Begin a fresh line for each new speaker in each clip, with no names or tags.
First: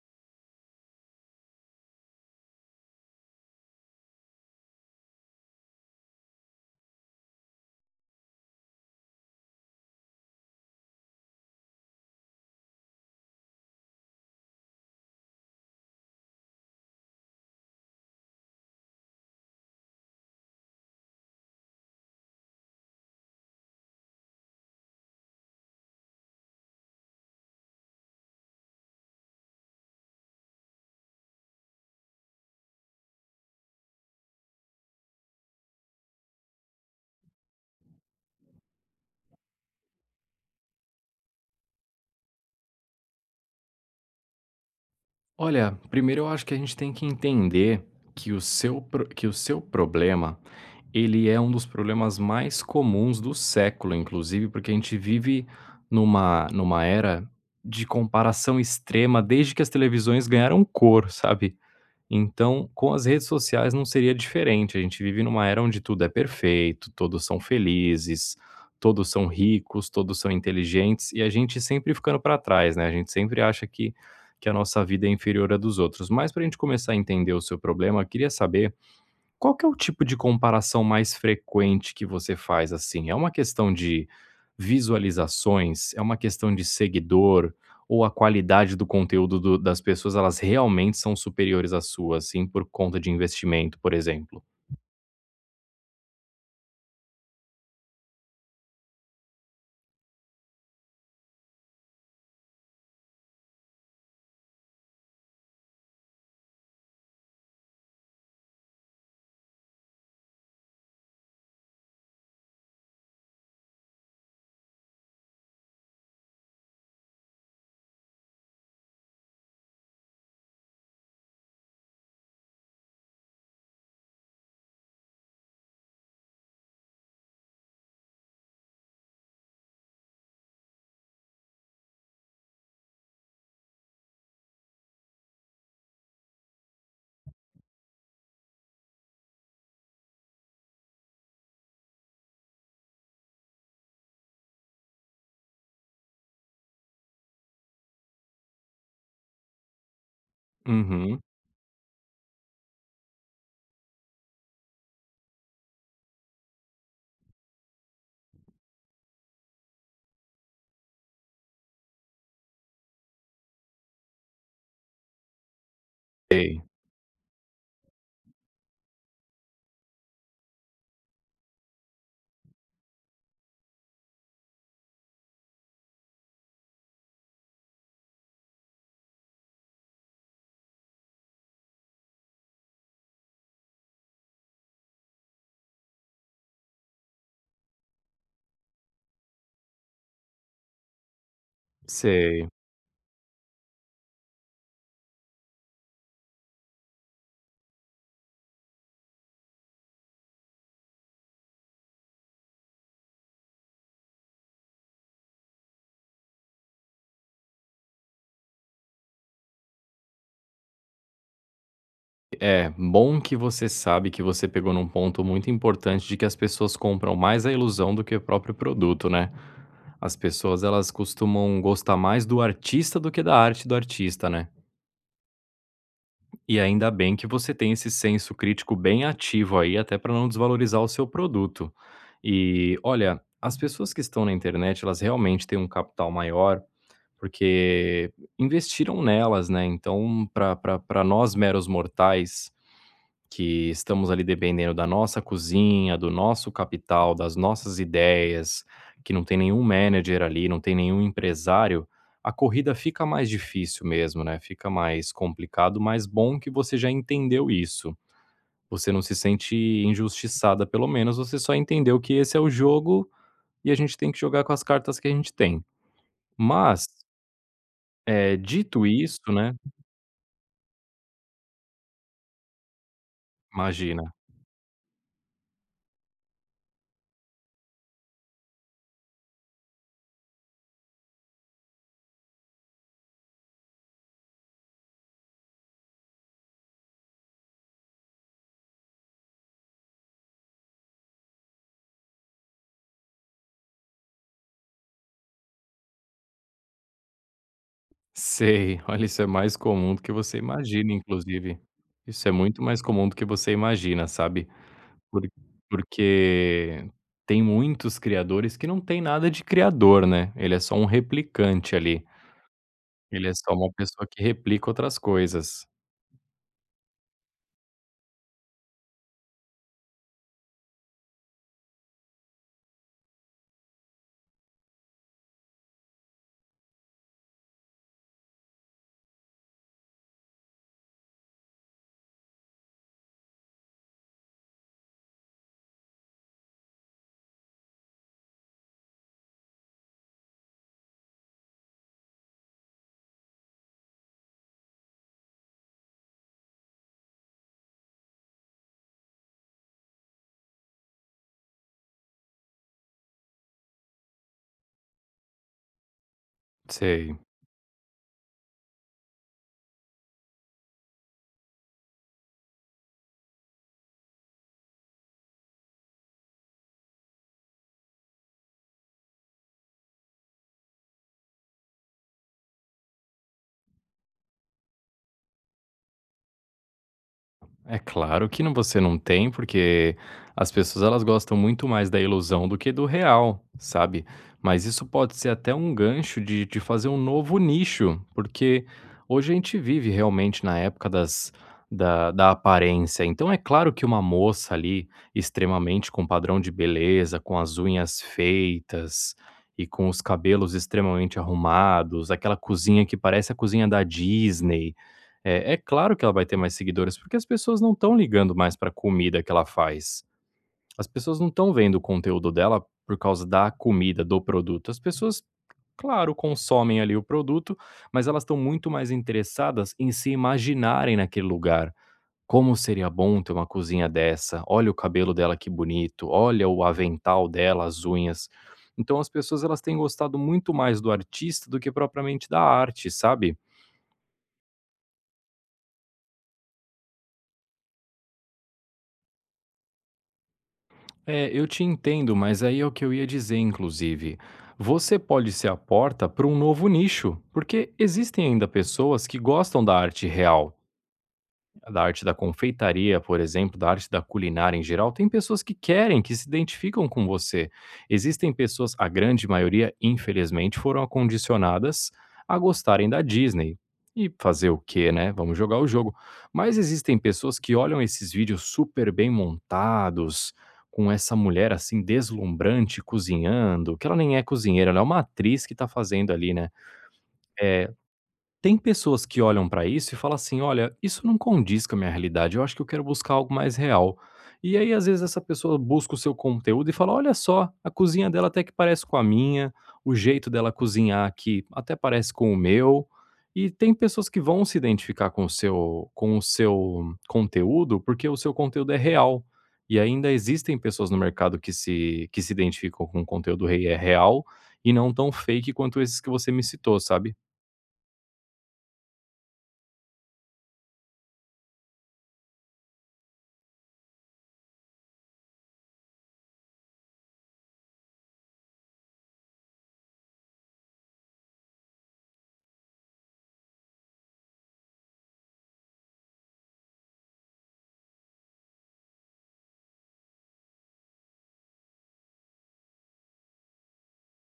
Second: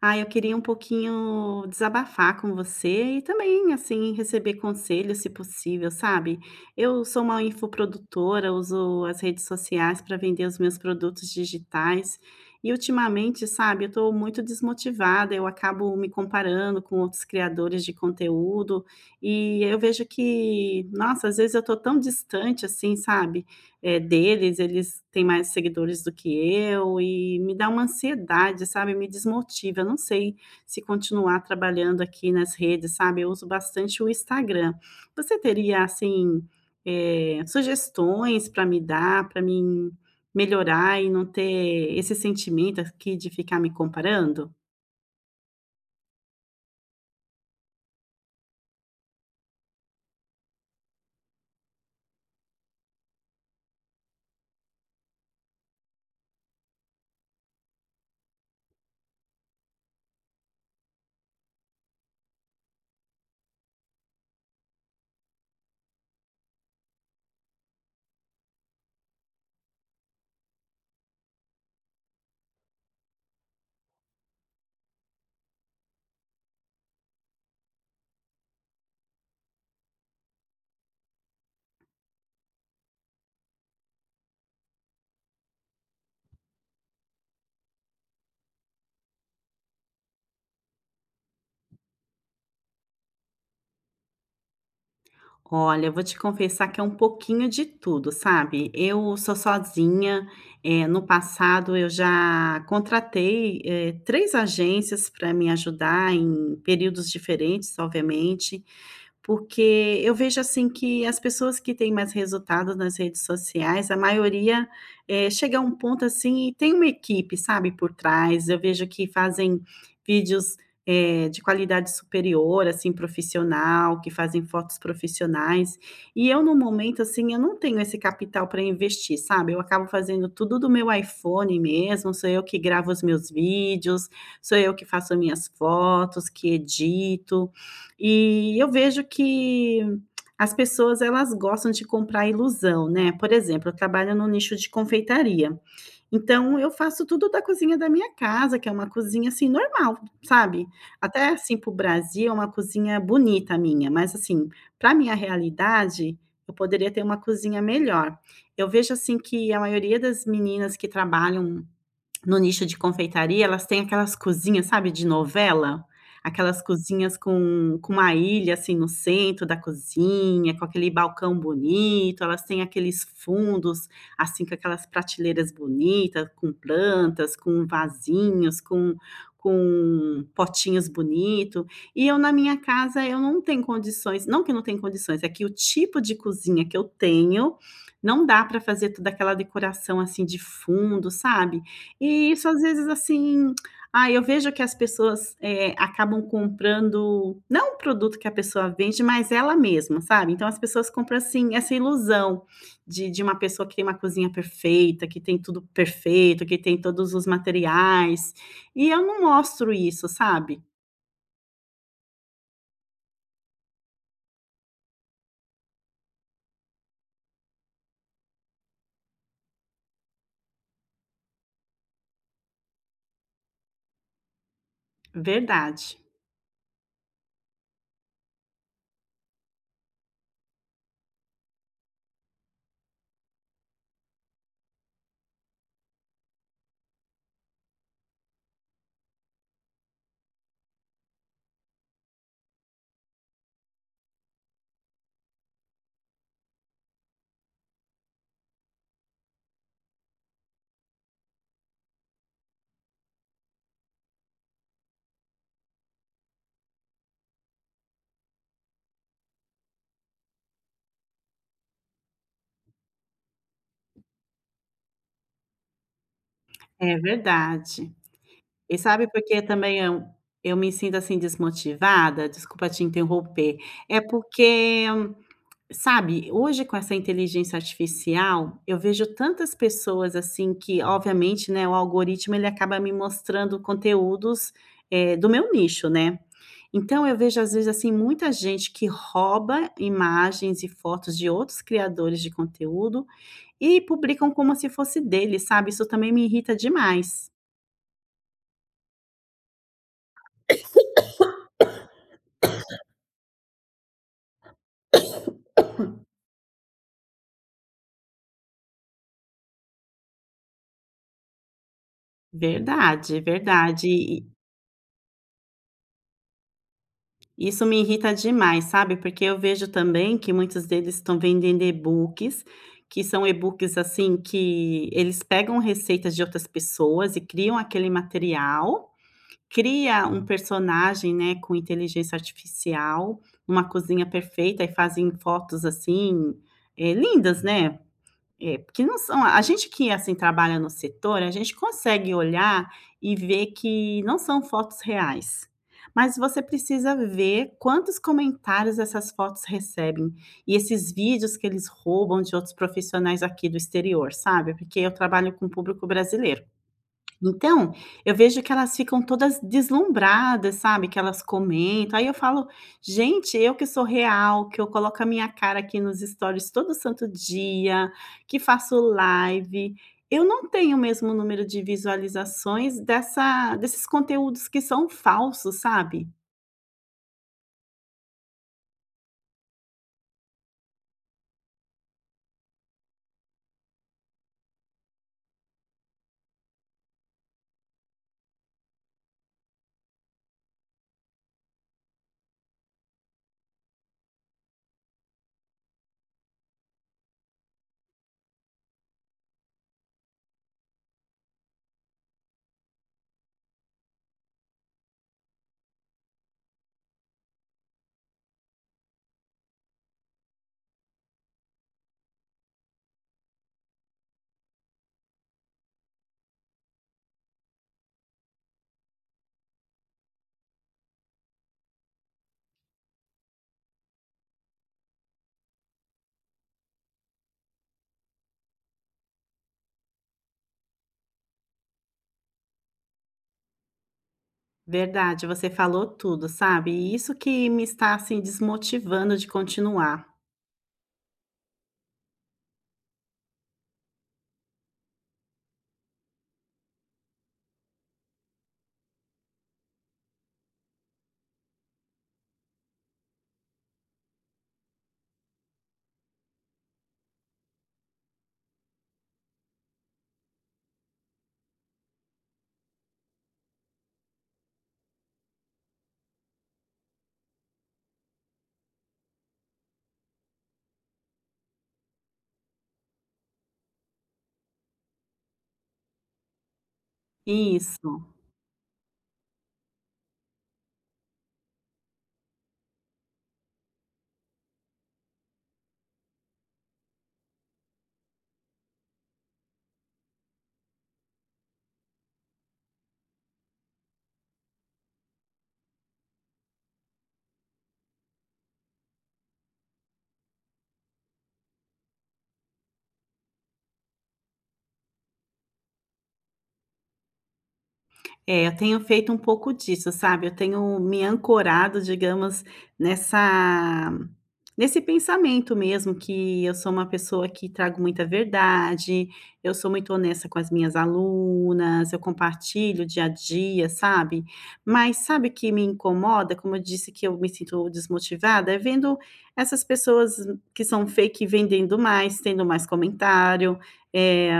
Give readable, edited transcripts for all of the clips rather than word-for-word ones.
Ah, eu queria um pouquinho desabafar com você e também, assim, receber conselhos, se possível, sabe? Eu sou uma infoprodutora, uso as redes sociais para vender os meus produtos digitais e, ultimamente, sabe, eu estou muito desmotivada, eu acabo me comparando com outros criadores de conteúdo e eu vejo que, nossa, às vezes eu estou tão distante, assim, sabe? Deles, eles têm mais seguidores do que eu e me dá uma ansiedade, sabe, me desmotiva. Eu não sei se continuar trabalhando aqui nas redes, sabe, eu uso bastante o Instagram. Você teria, assim, sugestões para me dar, para mim melhorar e não ter esse sentimento aqui de ficar me comparando?
Olha, primeiro eu acho que a gente tem que entender que o seu, que o seu problema, ele é um dos problemas mais comuns do século, inclusive, porque a gente vive numa era de comparação extrema desde que as televisões ganharam cor, sabe? Então, com as redes sociais não seria diferente. A gente vive numa era onde tudo é perfeito, todos são felizes, todos são ricos, todos são inteligentes e a gente sempre ficando para trás, né? A gente sempre acha que a nossa vida é inferior à dos outros. Mas para a gente começar a entender o seu problema, eu queria saber qual que é o tipo de comparação mais frequente que você faz, assim? É uma questão de visualizações? É uma questão de seguidor? Ou a qualidade do conteúdo do das pessoas, elas realmente são superiores à sua, assim, por conta de investimento, por exemplo?
Olha, eu vou te confessar que é um pouquinho de tudo, sabe. Eu sou sozinha, no passado eu já contratei, 3 agências para me ajudar em períodos diferentes, obviamente. Porque eu vejo, assim, que as pessoas que têm mais resultado nas redes sociais, a maioria, chega a um ponto, assim, e tem uma equipe, sabe, por trás. Eu vejo que fazem vídeos, de qualidade superior, assim, profissional, que fazem fotos profissionais. E eu, no momento, assim, eu não tenho esse capital para investir, sabe. Eu acabo fazendo tudo do meu iPhone mesmo, sou eu que gravo os meus vídeos, sou eu que faço minhas fotos, que edito. E eu vejo que as pessoas elas gostam de comprar ilusão, né. Por exemplo, eu trabalho no nicho de confeitaria, então eu faço tudo da cozinha da minha casa, que é uma cozinha, assim, normal, sabe.
Uhum.
Até, assim, para o Brasil é uma cozinha bonita minha, mas, assim, para minha realidade, eu poderia ter uma cozinha melhor. Eu vejo, assim, que a maioria das meninas que trabalham no nicho de confeitaria, elas têm aquelas cozinhas, sabe, de novela?
Sei,
Aquelas cozinhas com uma ilha, assim, no centro da cozinha, com aquele balcão bonito, elas têm aqueles fundos, assim, com aquelas prateleiras bonitas, com plantas, com vasinhos, com potinhos bonito. E eu na minha casa, eu não tenho condições não que eu não tenho condições, é que o tipo de cozinha que eu tenho, não dá para fazer toda aquela decoração, assim, de fundo, sabe? E isso
sei.
às vezes, assim, ah, eu vejo que as pessoas, acabam comprando, não o produto que a pessoa vende, mas ela mesma, sabe. Então as pessoas compram, assim, essa ilusão de uma pessoa que tem uma cozinha perfeita, que tem tudo perfeito, que tem todos os materiais, e eu não mostro isso, sabe.
É, bom que você sabe que você pegou num ponto muito importante de que as pessoas compram mais a ilusão do que o próprio produto, né. As pessoas, elas costumam gostar mais do artista do que da arte do artista, né.
Verdade.
E ainda bem que você tem esse senso crítico bem ativo aí, até para não desvalorizar o seu produto. E olha, as pessoas que estão na internet, elas realmente têm um capital maior, porque investiram nelas, né? Então, para nós meros mortais, que estamos ali dependendo da nossa cozinha, do nosso capital, das nossas ideias, que não tem nenhum manager ali, não tem nenhum empresário, a corrida fica mais difícil mesmo, né? Fica mais complicado, mas bom que você já entendeu isso. Você não se sente injustiçada, pelo menos você só entendeu que esse é o jogo e a gente tem que jogar com as cartas que a gente tem. Mas,
É verdade. E
dito
sabe
isso,
por que
né.
também eu me sinto, assim, desmotivada? Desculpa te interromper. É
Imagina.
porque sabe, hoje com essa inteligência artificial, eu vejo tantas pessoas assim que, obviamente, né, o algoritmo ele acaba me mostrando conteúdos, do meu nicho, né. Então eu vejo às vezes, assim, muita gente que rouba imagens e fotos de outros criadores de conteúdo e publicam como se fosse dele, sabe. Isso também me irrita demais.
Sei. Olha, isso é mais comum do que você imagina, inclusive. Isso é muito mais comum do que você imagina, sabe? Por- Porque tem muitos criadores que não tem nada de criador, né? Ele é só um replicante ali.
Verdade,
Ele é só uma pessoa que
verdade.
replica outras coisas.
Isso me irrita demais, sabe, porque eu vejo também que muitos deles estão vendendo e-books, que são e-books, assim, que eles pegam receitas de outras pessoas e criam aquele material, cria um personagem, né, com inteligência artificial, uma cozinha perfeita e fazem fotos, assim, lindas, né. É, porque não são a gente que, assim, trabalha no setor, a gente consegue olhar e ver que não são fotos reais, mas você precisa ver quantos comentários essas fotos recebem e esses vídeos que eles roubam de outros profissionais aqui do exterior, sabe, porque eu trabalho com o público brasileiro.
Sei.
Então, eu vejo que elas ficam todas deslumbradas, sabe, que elas comentam, aí eu falo: "Gente, eu que sou real, que eu coloco a minha cara aqui nos stories todo santo dia, que faço live, eu não tenho o mesmo número de visualizações dessa desses conteúdos que são falsos", sabe.
É claro que não, você não tem, porque as pessoas elas gostam muito mais da ilusão do que do real, sabe? Mas isso pode ser até um gancho de fazer um novo nicho, porque hoje a gente vive realmente na época das, da aparência. Então é claro que uma moça ali, extremamente com padrão de beleza, com as unhas feitas e com os cabelos extremamente arrumados, aquela cozinha que parece a cozinha da Disney, é, é claro que ela vai ter mais seguidores, porque as pessoas não estão ligando mais para a comida que ela faz. As pessoas não estão vendo o conteúdo dela por causa da comida, do produto. As pessoas, claro, consomem ali o produto, mas elas estão muito mais interessadas em se imaginarem naquele lugar. Como seria bom ter uma cozinha dessa? Olha o cabelo dela, que bonito, olha o avental dela, as unhas. Então as pessoas elas têm gostado muito mais do artista do que propriamente da arte, sabe?
Verdade, você falou tudo, sabe, e isso que me está, assim, desmotivando de continuar.
É, eu te entendo, mas aí é o que eu ia dizer, inclusive. Você pode ser a porta para um novo nicho, porque existem ainda pessoas que gostam da arte real. Da arte da confeitaria, por exemplo, da arte da culinária em geral, tem pessoas que querem, que se identificam com você. Existem pessoas, a grande maioria, infelizmente, foram acondicionadas a gostarem da Disney. E fazer o quê, né? Vamos jogar o jogo. Mas existem pessoas que olham esses vídeos super bem montados, com essa mulher assim deslumbrante cozinhando, que ela nem é cozinheira, ela é uma atriz que tá fazendo ali, né?
Isso.
Tem pessoas que olham pra isso e falam assim: "Olha, isso não condiz com a minha realidade, eu acho que eu quero buscar algo mais real". E aí, às vezes, essa pessoa busca o seu conteúdo e fala: "Olha só, a cozinha dela até que parece com a minha, o jeito dela cozinhar aqui até parece com o meu". E tem pessoas que vão se identificar com o seu conteúdo, porque o seu conteúdo é real. E ainda existem pessoas no mercado que se identificam com o conteúdo rei é real e não tão fake quanto esses que você me citou, sabe?
É, eu tenho feito um pouco disso, sabe, eu tenho me ancorado, digamos, nessa nesse pensamento mesmo que eu sou uma pessoa que trago muita verdade, eu sou muito honesta com as minhas alunas, eu compartilho o dia a dia, sabe. Mas sabe o que me incomoda, como eu disse que eu me sinto desmotivada, é vendo essas pessoas que são fake vendendo mais, tendo mais comentário, eh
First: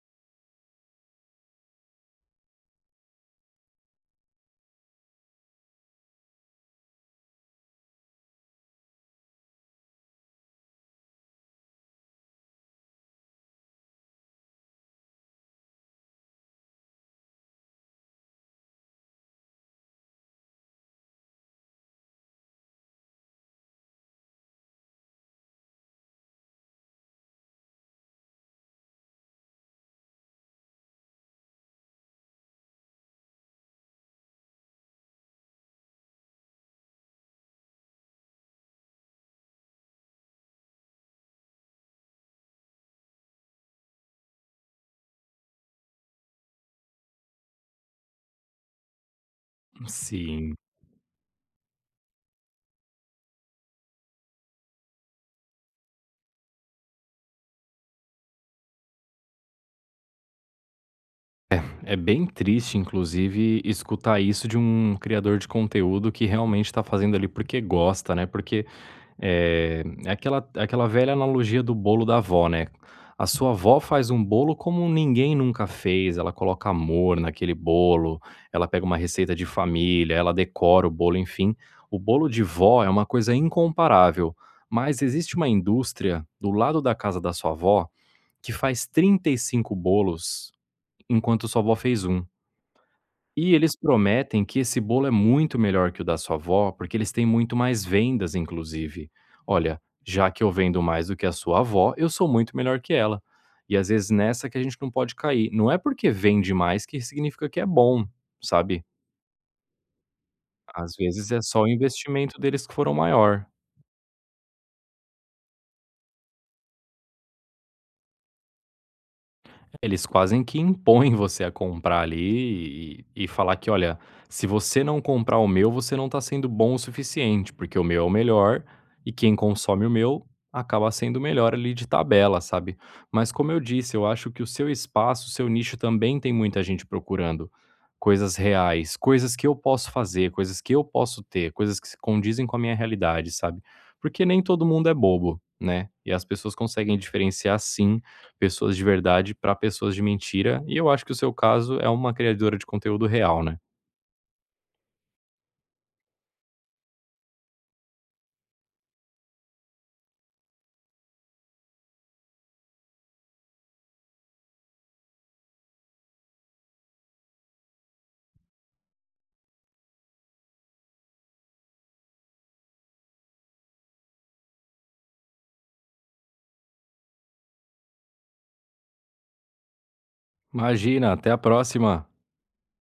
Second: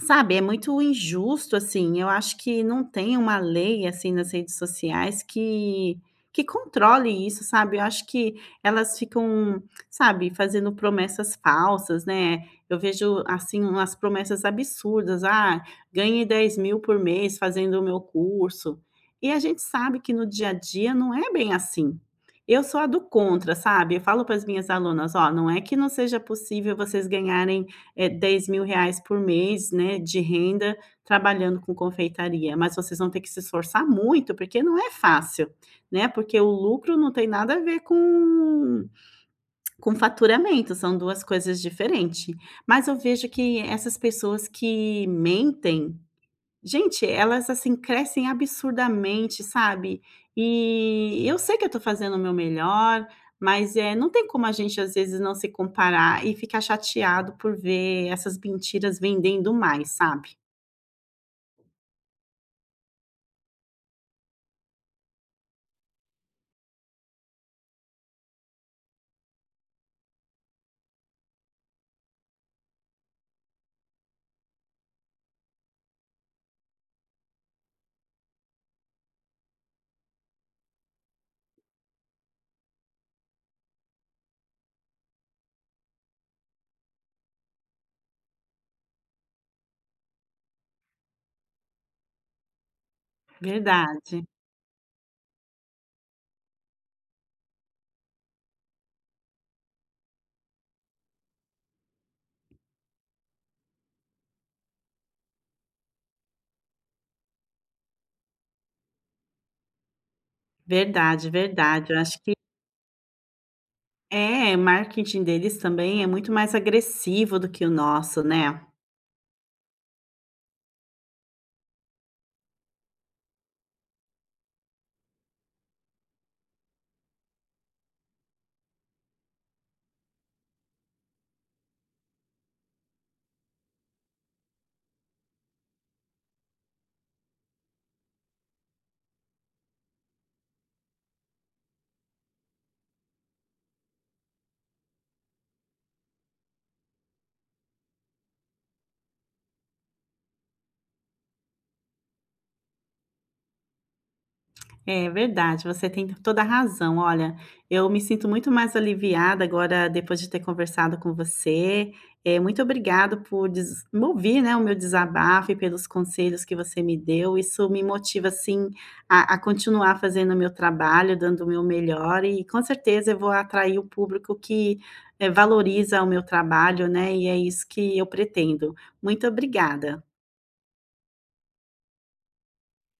sabe, é muito injusto, assim, eu acho que não tem uma lei, assim, nas redes sociais que controle isso, sabe. Eu acho que elas ficam, sabe, fazendo promessas falsas, né. Eu vejo, assim, umas promessas absurdas: "Ah, ganhe 10 mil por mês fazendo o meu curso". E a gente sabe que no dia a dia não é bem assim. Eu sou a do contra, sabe. Eu falo para as minhas alunas: "Ó, não é que não seja possível vocês ganharem 10 mil reais por mês, né, de renda trabalhando com confeitaria, mas vocês vão ter que se esforçar muito, porque não é fácil, né, porque o lucro não tem nada a ver com faturamento, são 2 coisas diferentes. Mas eu vejo que essas pessoas que mentem, gente, elas, assim, crescem absurdamente, sabe.
Sim.
E eu sei que eu estou fazendo o meu melhor, mas, é não tem como a gente, às vezes, não se comparar e ficar chateado por ver essas mentiras vendendo mais, sabe.
É, é bem triste, inclusive, escutar isso de um criador de conteúdo que realmente está fazendo ali porque gosta, né? Porque é aquela velha analogia do bolo da avó, né? A sua avó faz um bolo como ninguém nunca fez. Ela coloca amor naquele bolo, ela pega uma receita de família, ela decora o bolo, enfim. O bolo de vó é uma coisa incomparável. Mas existe uma indústria do lado da casa da sua avó que faz 35 bolos enquanto sua avó fez um. E eles
Verdade,
prometem que esse bolo é muito melhor que o da sua avó, porque eles têm muito mais vendas, inclusive. Olha, já que eu vendo mais do que a sua avó, eu sou muito melhor que ela. E às vezes nessa que a gente não pode cair. Não é porque vende mais que significa que é bom, sabe? Às vezes
verdade,
é só o
verdade. Eu acho que
investimento deles que foram maior.
é, o marketing deles também é muito mais agressivo do que o nosso, né.
Eles quase que impõem você a comprar ali e falar que: "Olha, se você não comprar o meu, você não está sendo bom o suficiente, porque o meu é o melhor e quem consome o meu acaba sendo o melhor ali de tabela", sabe. Mas como eu disse, eu acho que o seu espaço, o seu nicho também tem muita gente procurando coisas reais, coisas que eu posso fazer, coisas que eu posso ter, coisas que se condizem com a minha realidade, sabe. Porque nem todo mundo é bobo, né, e as pessoas conseguem diferenciar sim pessoas de verdade para pessoas de mentira, e eu acho que o seu caso é uma criadora de conteúdo real, né.
É verdade, você tem toda a razão. Olha, eu me sinto muito mais aliviada agora depois de ter conversado com você. É muito obrigado por des me ouvir, né, o meu desabafo e pelos conselhos que você me deu. Isso me motiva, assim, a continuar fazendo o meu trabalho, dando o meu melhor e com certeza eu vou atrair o público que, valoriza o meu trabalho, né, e é isso que eu pretendo. Muito obrigada.
Imagina, até a próxima.